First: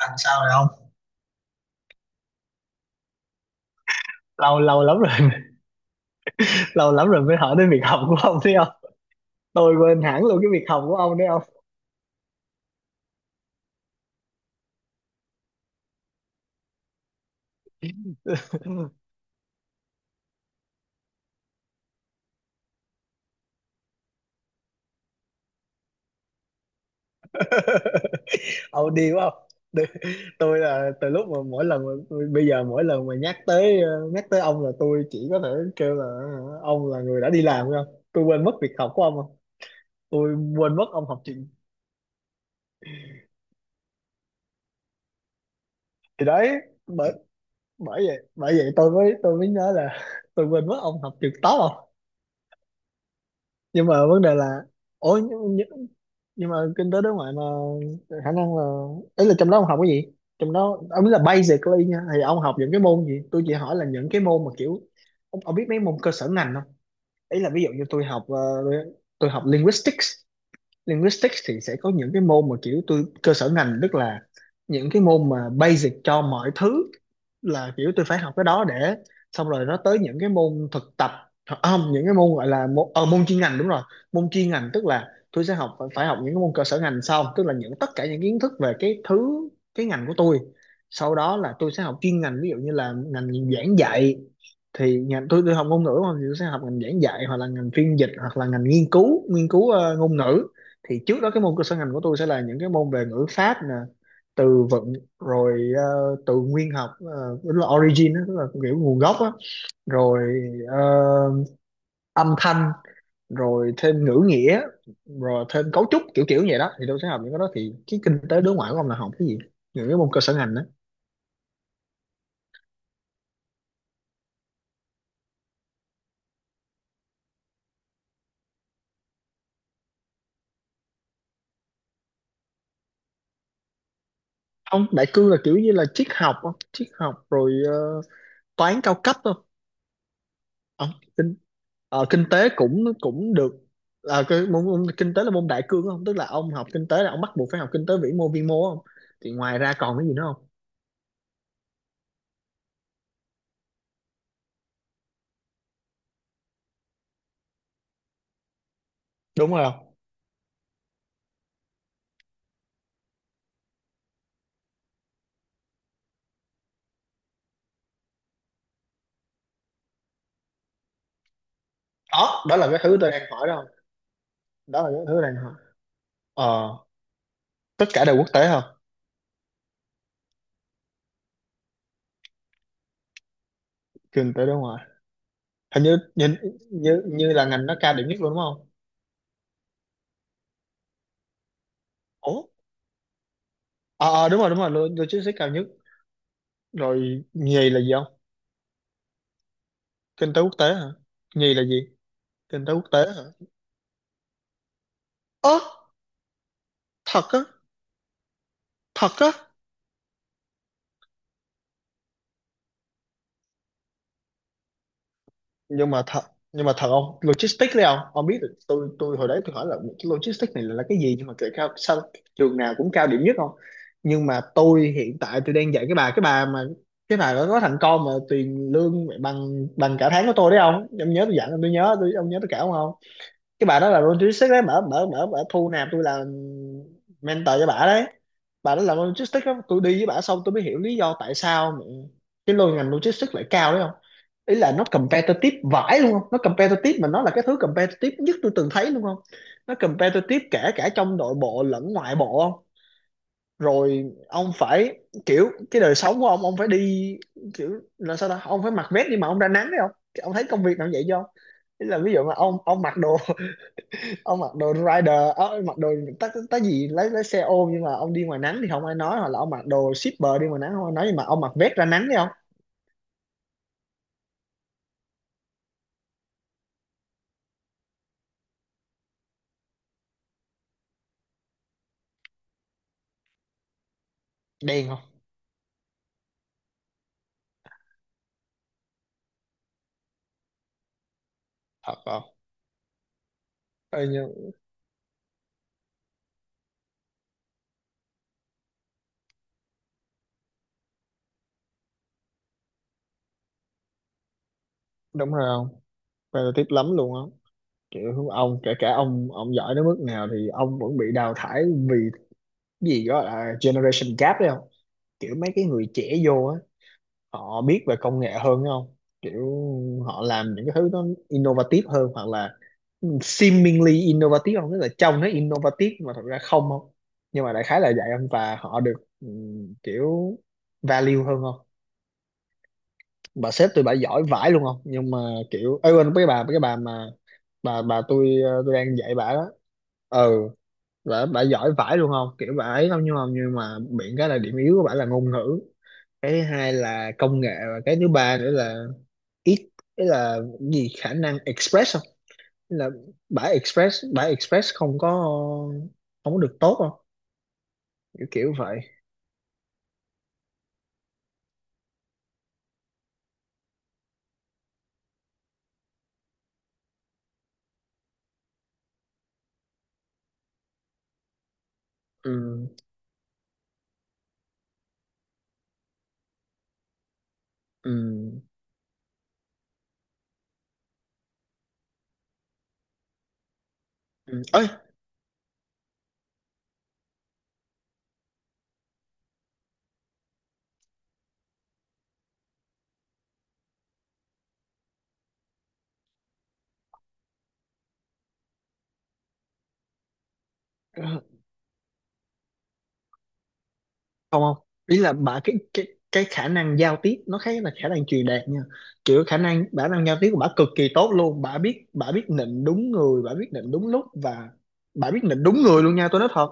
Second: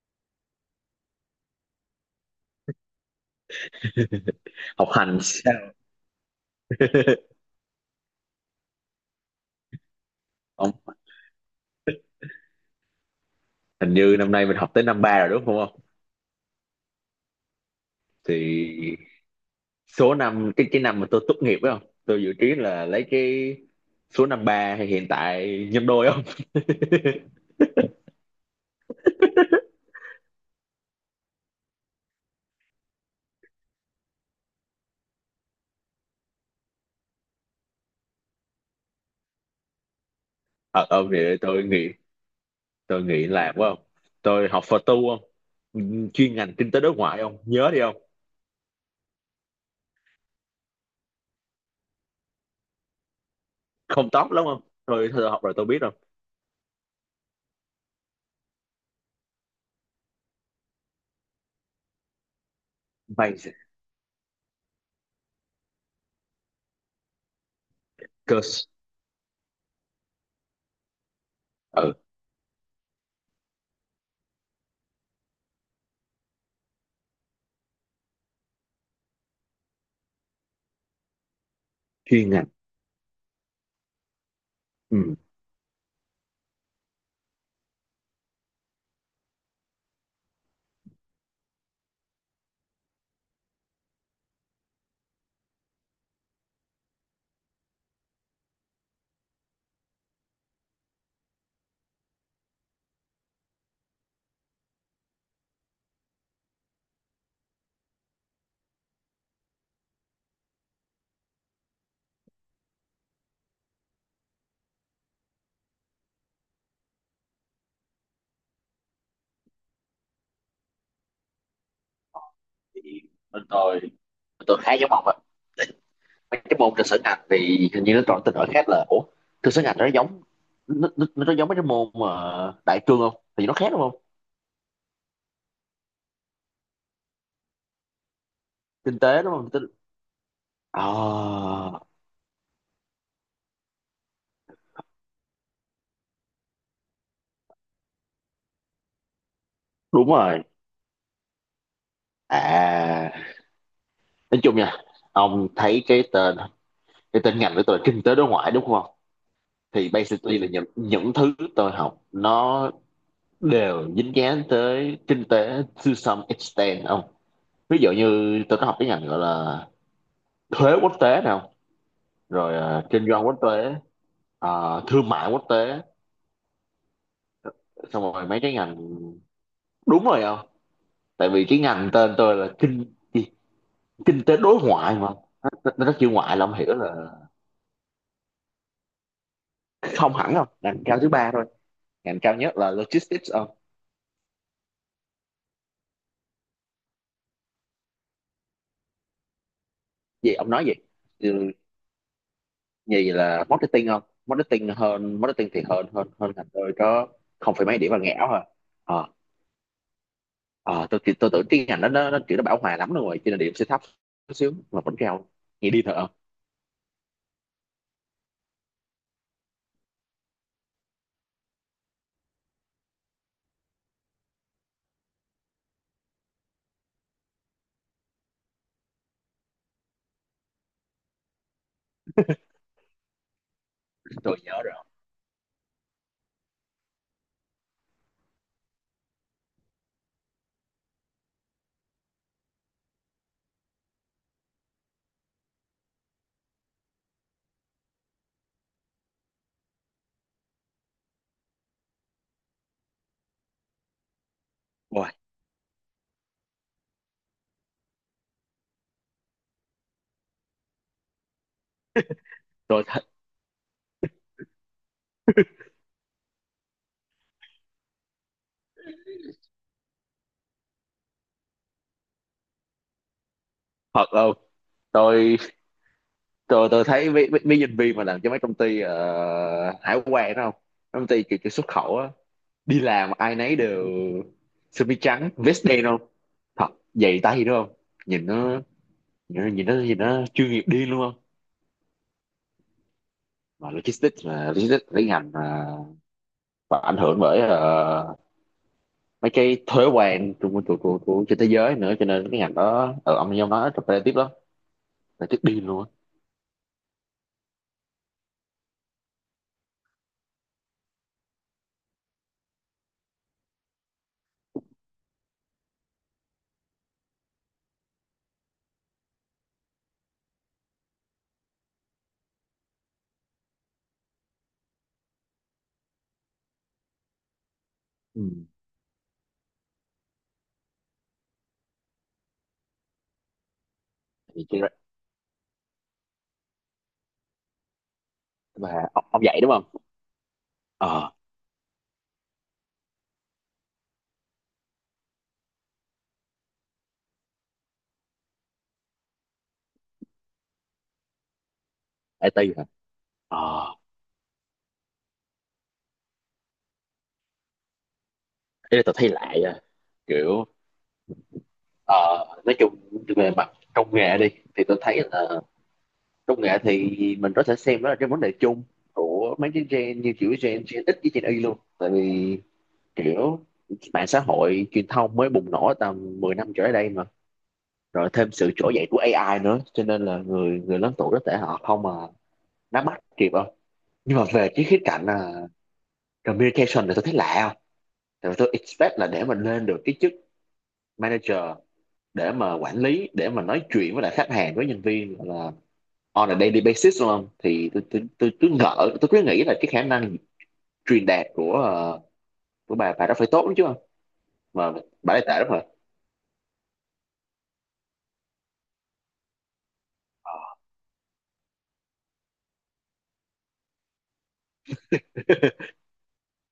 Làm sao rồi ông? Lâu lâu Học lắm hành rồi. sao Lâu lắm rồi mới hỏi đến việc học của ông, thấy không? Tôi quên hẳn luôn cái việc học của không? ông đấy, không? Hình như năm nay mình học tới năm ba rồi đúng không? Thì số năm cái năm mà tôi tốt nghiệp phải không, tôi dự kiến là lấy cái số năm ba hay hiện tại nhân đôi không? Ông đi quá không? Tôi- là từ lúc mà mỗi lần, bây giờ mỗi lần mà nhắc tới nhắc tới ông là tôi chỉ có thể kêu là ông là người đã đi làm, không? Tôi quên mất việc học của ông, không? Tôi quên mất Thật ông không, thì học trường. tôi nghĩ, tôi nghĩ là phải không, tôi học phật tu không. Ừ, Thì chuyên đấy, ngành kinh tế đối bởi ngoại không nhớ đi không? bởi vậy tôi mới nhớ là, tôi quên mất ông học trường top, không? Nhưng mà Không vấn tốt đề lắm không, là, tôi, ôi tôi học rồi tôi biết nhưng không, nhưng mà kinh tế đối ngoại mà, khả năng là, ấy là trong đó ông học cái gì? Trong đó ông biết là basically nha, thì ông học những cái môn gì? may Tôi chỉ hỏi là những cái môn mà kiểu ông biết mấy môn cơ sở ngành không? Ấy là ví dụ như tôi học, cơ, tôi học linguistics. Linguistics thì sẽ có ừ, những cái môn mà kiểu tôi cơ sở ngành, tức là những cái môn mà basic cho mọi thứ, là kiểu tôi phải học cái đó để, xong rồi nó tới những cái môn thực tập. À không, những cái chuyên môn ngành, gọi là môn, môn chuyên ngành, đúng rồi. Môn chuyên ngành tức là ừ. tôi sẽ học, phải phải học những cái môn cơ sở ngành sau, tức là những tất cả những kiến thức về cái thứ, cái ngành của tôi. Sau đó là tôi sẽ học chuyên ngành, ví dụ như là ngành giảng dạy. Thì ngành tôi học ngôn ngữ mà, thì tôi sẽ học ngành giảng dạy hoặc là ngành phiên dịch hoặc là ngành nghiên cứu, nghiên cứu ngôn ngữ. Thì trước đó cái môn cơ sở ngành của tôi sẽ là những cái môn về ngữ pháp nè, từ vựng, rồi từ nguyên học, tức là origin đó, tức là kiểu nguồn gốc á. Rồi ờ, âm thanh, rồi thêm ngữ nghĩa, rồi thêm cấu trúc, kiểu kiểu vậy đó. Thì tôi sẽ học những cái đó, thì cái kinh tế đối ngoại của ông là học cái gì, những cái môn cơ sở ngành đó? Thì bên tôi khá giống ông, mấy cái môn trên sân ngành thì hình như nó còn tên gọi khác là, ủa, trên sân Anh nó giống, nó giống mấy cái môn mà đại cương không, thì nó khác đúng không? Ông, đại cương là kiểu như là triết học á, triết học rồi toán cao Kinh cấp tế đúng thôi. không? Kinh- ờ, Ông kinh kinh tế cũng cũng được, là cái môn kinh tế là môn đại cương không? Tức là ông học kinh tế là ông bắt buộc phải học kinh tế vĩ mô vi mô, không? Thì ngoài ra còn cái đúng gì nữa rồi, không? à, nói chung nha, ông thấy cái tên, cái tên ngành của tôi là kinh tế đối ngoại đúng không? Đúng rồi Thì basically là những thứ tôi học nó đều dính dáng tới kinh tế to some extent ông. Ví dụ như tôi có học cái ngành gọi là thuế quốc tế nào, đó, rồi đó là cái ờ, thứ kinh tôi doanh đang quốc hỏi đó, không? tế, Đó ờ, là cái thương thứ mại đang quốc hỏi. tế, Ờ, tất xong cả đều quốc rồi mấy tế, cái không? ngành, đúng rồi không? Tại vì cái ngành tên tôi là kinh gì? Kinh Kinh tế tế đối đối ngoại, ngoại mà, nó, hình nó như chữ như ngoại là ông hiểu là, như là ngành nó cao điểm nhất luôn đúng không? không hẳn không, ngành cao thứ ba thôi, ngành cao Ủa, nhất là logistics không? Ờ, đúng rồi, đúng rồi, logistics cao nhất. Rồi nhì là gì không? Kinh Gì? tế Ông quốc nói gì? tế hả? Ừ, Nhì là gì? Kinh tế quốc tế gì là hả? marketing không, marketing hơn, marketing Ơ, thì hơn hơn hơn ngành tôi có. thật á? Không phải mấy điểm là ngẽo thôi. Ờ, Thật á? ờ, tôi tưởng cái ngành đó nó kiểu nó bão hòa lắm luôn rồi cho nên điểm sẽ thấp chút xíu mà vẫn cao. Nghe đi, Nhưng thật mà không? thật, nhưng mà thật không? Logistics đấy không, ông biết được, tôi hồi đấy tôi hỏi là cái logistics này là cái gì nhưng mà kệ, cao sao trường nào cũng cao điểm nhất không? Nhưng mà tôi hiện tại tôi đang dạy cái bà, mà cái bà đó có thằng con mà tiền lương mẹ bằng bằng cả tháng của tôi đấy không, ông nhớ tôi dặn ông, tôi nhớ tôi ông nhớ tôi cả không không? Cái bà đó là Tôi logistics đấy, nhớ mở rồi. mở mở mở thu nạp tôi là mentor cho bà đấy. Bà đó làm logistics đó. Tôi đi với bà xong tôi mới hiểu lý do tại sao mà cái lô ngành logistics lại cao đấy. Ý là nó competitive vãi luôn không, nó competitive mà nó là cái thứ competitive nhất tôi từng thấy luôn không. Nó competitive kể cả trong nội bộ lẫn ngoại bộ không. Rồi ông phải, Ôi, kiểu cái đời sống của ông phải đi, kiểu là sao ta, ông phải mặc vest đi mà ông ra nắng đấy không? Ông thấy công việc nào vậy không? Ý là ví dụ mà ông tôi mặc thật, đồ, ông mặc đồ rider, mặc đồ tá tá gì, lấy xe ôm nhưng mà ông đi ngoài nắng thì không ai nói, hoặc là ông mặc đồ shipper đi ngoài nắng không ai nói, nhưng mà ông mặc vest ra nắng đấy không? thật luôn, tôi tôi thấy mấy nhân viên mà làm cho mấy công ty ờ, hải quan đó không. Mấy công ty kiểu, kiểu xuất khẩu á, đi làm ai nấy đều sơ Đen mi không? trắng vest đen không, thật, giày tay đúng không, nhìn nó, nhìn nó, nhìn nó chuyên nghiệp điên luôn không. Thật không? Mà Ê, logistics, mà nhưng- logistics lấy ngành mà, và ảnh hưởng bởi ờ, mấy cái thuế quan của trên thế giới nữa cho nên cái ngành đó ở ông nói competitive lắm, là đúng tức rồi điên không, luôn á. competitive lắm luôn á. Kiểu ông, kể cả ông giỏi đến mức nào thì ông vẫn bị đào thải, vì cái gì đó là generation gap đấy không. Kiểu mấy cái người trẻ vô á, họ biết về công nghệ hơn đúng không, kiểu họ làm những cái thứ nó innovative hơn, hoặc là seemingly innovative không, tức là trông nó innovative nhưng mà thật ra không không. Nhưng mà đại khái là vậy không, Ừ. và họ được kiểu value hơn không. Bà sếp tôi bà giỏi Thì vãi cái- luôn không, nhưng mà kiểu ấy, quên cái bà, mà bà tôi, tôi và đang dạy ông bà dạy đó. đúng không? Ừ Ờ, Bà giỏi vãi luôn không, kiểu bà ấy không, nhưng mà, miệng cái là điểm yếu của bà là ngôn ngữ, cái thứ hai là công nghệ, và cái thứ ba nữa là ít, cái là gì, khả năng express không. IT hả? Ý là Ờ. bà express, không có, không có được tốt không, kiểu kiểu vậy. Ê, tao thấy lại à. Kiểu ờ, nói chung về mặt công nghệ đi, thì tôi thấy là công nghệ thì mình có thể xem đó là cái vấn đề chung của mấy cái gen, như kiểu gen Gen X với Gen Y luôn, tại vì Ừ kiểu mạng xã hội truyền thông mới bùng nổ tầm 10 năm trở lại đây mà, rồi thêm ừ sự trỗi dậy của AI nữa, cho nên là người, người lớn tuổi có thể họ không mà nắm bắt kịp không. Nhưng mà ừ về cái ấy khía cạnh là communication thì tôi thấy lạ không, tại vì tôi expect là để mình lên được cái chức manager, để mà quản lý, để mà nói chuyện với lại khách hàng với nhân viên là on a daily basis đúng không, thì tôi ngỡ, tôi cứ nghĩ là cái khả năng truyền đạt của ờ, của bà đó phải tốt lắm chứ không, không không mà Ý là bà lại tệ bà, lắm rồi. Cái khả năng giao tiếp nó khác là khả năng truyền đạt nha. Kiểu khả năng, giao tiếp của bà cực kỳ tốt luôn, bà biết, nịnh đúng người, bà biết nịnh đúng lúc, và bà biết nịnh đúng người luôn nha, tôi nói thật.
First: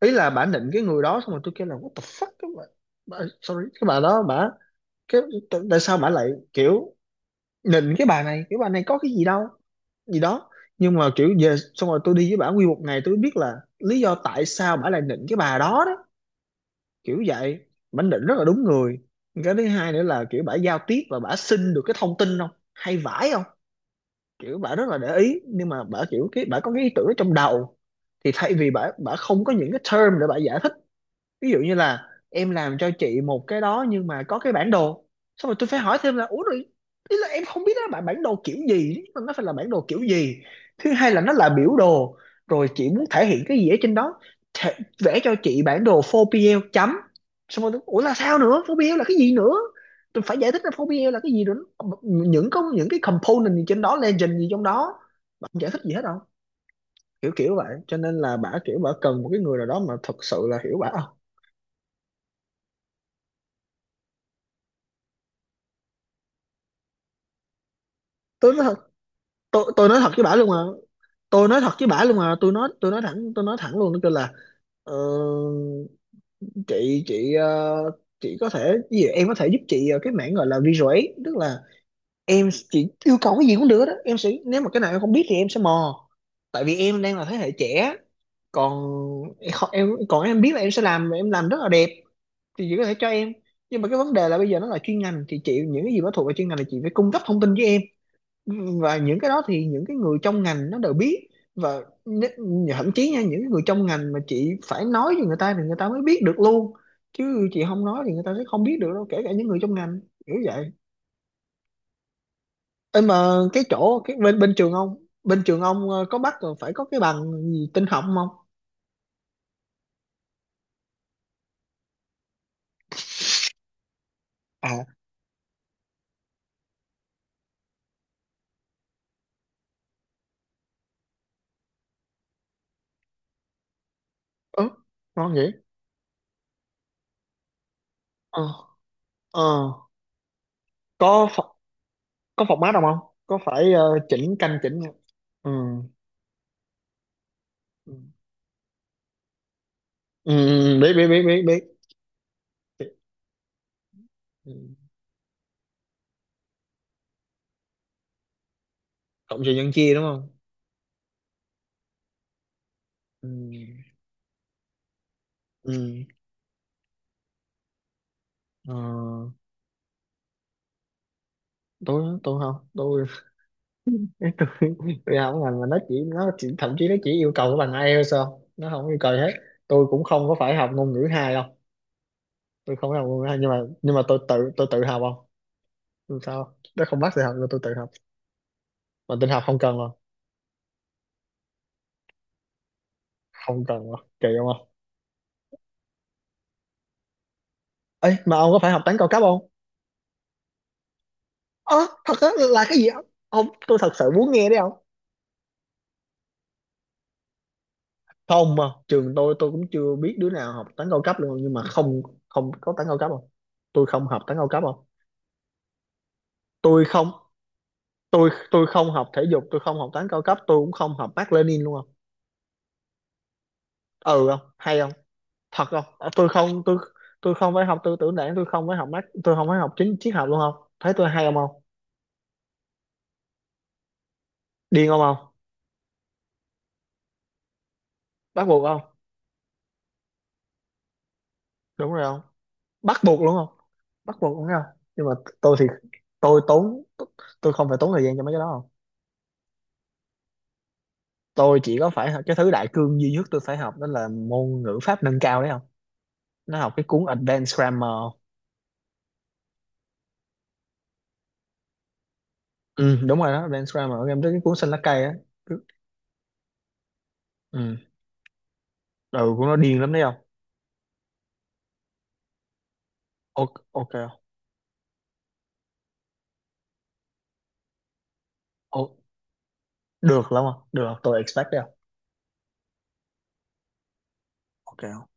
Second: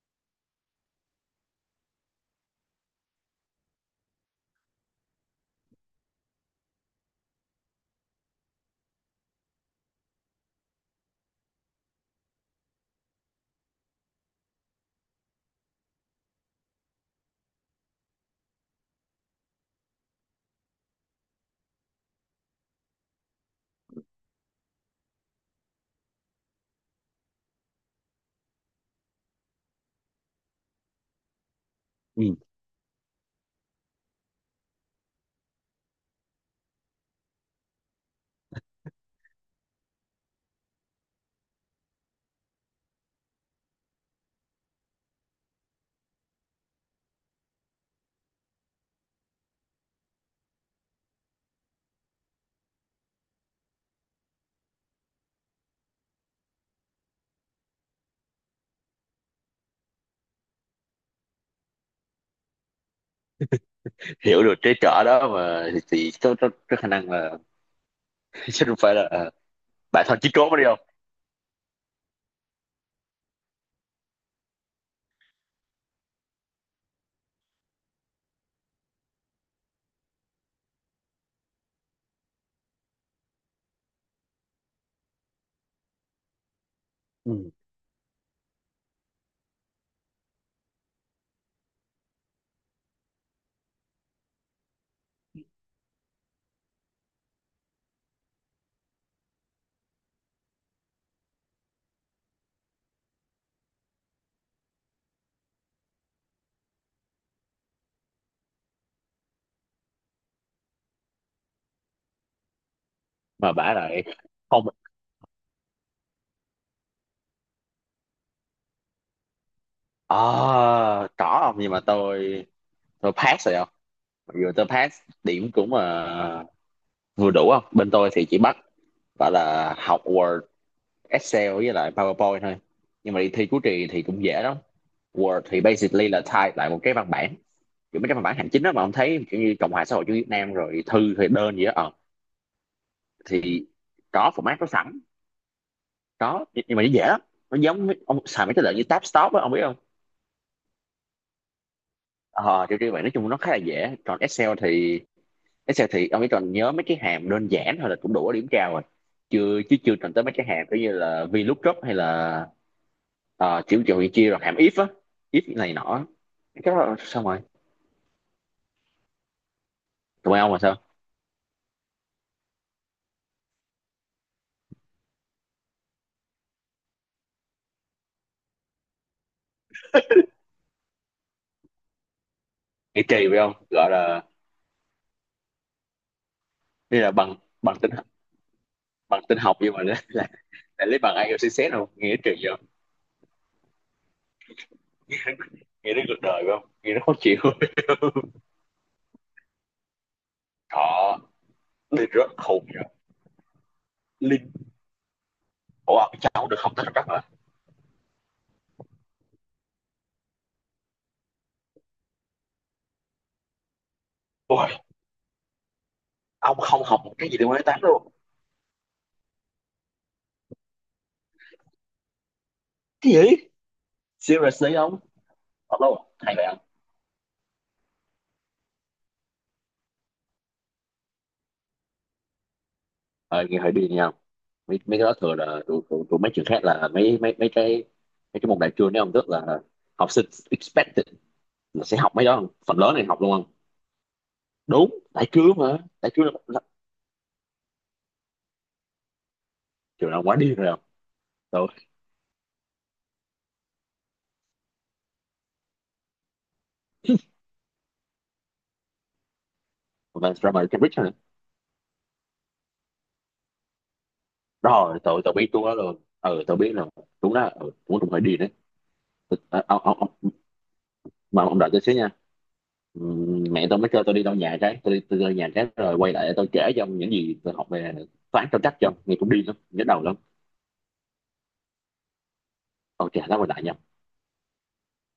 Ý là bà nịnh cái người đó xong rồi tôi kêu là what the fuck các bạn, sorry, cái bà đó, cái tại tại sao bà lại kiểu nịnh cái bà này, cái bà này có cái gì đâu, gì đó. Nhưng mà kiểu về xong rồi tôi đi với bà nguyên một ngày tôi biết là lý do tại sao bà lại nịnh cái bà đó đó, kiểu vậy. Bả định rất là đúng người. Cái thứ hai nữa là kiểu bả giao tiếp và bả xin được cái thông tin không, hay vãi không, kiểu bả rất là để ý. Nhưng mà bả kiểu, cái bả có cái ý tưởng ở trong đầu, thì thay vì bả, không có những cái term để bả giải thích. Ví dụ như là Ừ. em làm cho chị một cái đó nhưng mà có cái bản đồ, xong rồi tôi phải hỏi thêm là ủa rồi, ý là em không biết đó là bản bản đồ kiểu gì, nhưng mà nó phải là bản đồ kiểu gì, thứ hai là nó là biểu đồ, rồi chị muốn thể hiện cái gì ở trên đó. thể, Vẽ cho chị bản đồ 4PL chấm, xong rồi ủa là sao nữa, 4PL là cái gì nữa? Tôi phải giải thích là 4PL là cái gì nữa, có những cái component gì trên đó, legend gì trong đó. Bà không giải thích gì hết đâu, kiểu kiểu vậy. Cho nên là bả kiểu bả cần một cái người nào đó mà thật sự là hiểu bả. Không, Hiểu được cái trở đó mà thì có khả năng là tôi, chứ không phải là tôi nói bà thật thôi với chí bả luôn mà, trốn đi không. tôi nói thật với bả luôn mà tôi nói, thẳng, tôi nói thẳng luôn, nó kêu là ờ, chị, chị có thể, cái gì em có thể giúp chị, cái mảng gọi là visual aid, tức là em, chị yêu cầu cái gì cũng được đó, em sẽ, nếu mà cái nào em không biết thì em sẽ mò, tại vì em đang là thế hệ Ừ. trẻ. Còn em còn em biết là em sẽ làm, em làm rất là đẹp, thì chị có thể cho em. Nhưng mà cái vấn đề là bây giờ nó là chuyên ngành, thì chị những cái gì mà thuộc về chuyên ngành là chị phải cung cấp thông tin với em, và những cái đó thì những cái người trong ngành nó đều biết. Và thậm chí nha, những cái người trong ngành mà chị phải nói với người ta thì người ta mới biết được luôn, chứ chị không nói thì người ta sẽ không biết được đâu, kể cả những người trong ngành, kiểu vậy. Ê mà Mà cái bà chỗ, lại cái bên, không, trường ông, bên trường ông có bắt rồi phải có cái bằng gì tin học không? à, có không, nhưng mà tôi pass rồi không, mặc dù tôi À pass điểm cũng vừa đủ không. Bên tôi thì chỉ bắt gọi là học Word, Excel với lại PowerPoint thôi, nhưng mà đi thi cuối kỳ thì cũng dễ lắm. ừ, ngon Word vậy. thì basically là type lại một cái văn bản, kiểu mấy cái văn bản ờ hành chính đó mà ông thấy kiểu ờ như Cộng hòa xã hội chủ nghĩa Việt Nam rồi thư có rồi đơn gì đó ờ, có phọc mát không không, có thì phải có chỉnh format canh có chỉnh không? sẵn, ừ có nhưng mà nó dễ lắm, nó giống ừ với- ông xài mấy cái lợi như tab stop á ông biết không. ừ, biết biết biết biết biết. Ờ, kiểu như vậy, nói chung nó khá là dễ. Còn Ừ. Excel thì, Excel thì ông chỉ cần nhớ mấy cái hàm đơn giản thôi là cũng đủ điểm cao rồi, Cộng trừ chưa, nhân chứ chia chưa đúng cần tới không? mấy cái hàm kiểu như là VLOOKUP hay là ờ, kiểu ừ kiểu chia rồi hàm if á, if này ừ nọ, cái đó xong rồi. ờ, Tụi bay ông là sao? tôi không, tôi tôi, không, ngành mà nó chỉ, thậm chí nó chỉ yêu cầu cái bằng IELTS sao, nó không yêu cầu gì hết. Tôi cũng không có phải học ngôn ngữ hai đâu, tôi không có Nghĩ học kỳ ngôn trì ngữ hai, phải nhưng không mà, gọi tôi là, tự, học không? Tôi sao không? Nó không đây là bắt tôi học bằng, nhưng tôi tự bằng học. tin, Mà bằng tin tin học học không nhưng cần mà rồi, là lấy bằng IELTS, đâu nghe kỳ vậy. Kỳ không không. Nghe nó cuộc đời phải không, nghe nó khó chịu. Ấy mà ông có phải học toán cao cấp không? Họ, Ơ Linh thật á, rất là khùng cái rồi. gì ông, tôi thật sự muốn nghe Linh, đấy ông. ủa ông cháu không được không tới rất là. Không, mà trường tôi, cũng chưa biết đứa nào học toán cao cấp luôn, nhưng mà không, không có toán cao cấp không. Tôi không học toán cao cấp Ôi, không. ông không Tôi học không, một cái gì từ quan tám luôn. Tôi không học thể dục, tôi không học toán cao cấp, tôi cũng không học Mác Lênin luôn không. Cái gì? Ừ không Seriously hay không? ông. Thật không? Hello, Ờ, tôi hay vậy ông. không, tôi không phải học tư tưởng đảng, tôi không phải học Mác, tôi không phải học chính triết học luôn, không thấy tôi hay không không? Ờ, nghe hỏi đi nha, mấy, Điên mấy không cái đó không, thường là tụi mấy trường khác là mấy mấy mấy cái, mấy bắt cái môn buộc đại không, cương đấy ông, tức là học sinh expected là đúng sẽ rồi học không, mấy đó không, phần lớn bắt này học buộc luôn luôn không. không, bắt buộc đúng không? Đúng, Nhưng mà đại cương tôi thì, mà, đại cương là tốn, tôi không phải tốn thời gian cho mấy cái đó không. trường nào quá điên rồi không. Tôi chỉ có phải cái thứ đại cương duy nhất tôi phải học đó là môn ngữ pháp nâng cao đấy không, nó học cái cuốn Advanced Grammar. Tụi mà drama Cambridge nữa, Ừ đúng rồi đó, Advanced Grammar em tới cái cuốn xanh lá rồi cây á. tụi, tụi biết Cứ- tôi đó luôn. Ừ, tụi biết là đúng đó, ừ, ừ cũng cũng phải đi đấy. ừ, của nó Ờ, điên ông, lắm ông, đấy ông, không. mà ông đợi tôi xíu nha. Ok Mẹ tôi mới ok kêu tôi không? đi đâu nhà cái, tôi đi, nhà cái rồi quay lại tôi kể cho ông những gì tôi học về toán, tao chắc Ồ, cho ông nghe cũng đi lắm, nhớ đầu lắm. được lắm không được, tôi expect đấy không. Ok, lát quay lại nha. Ok.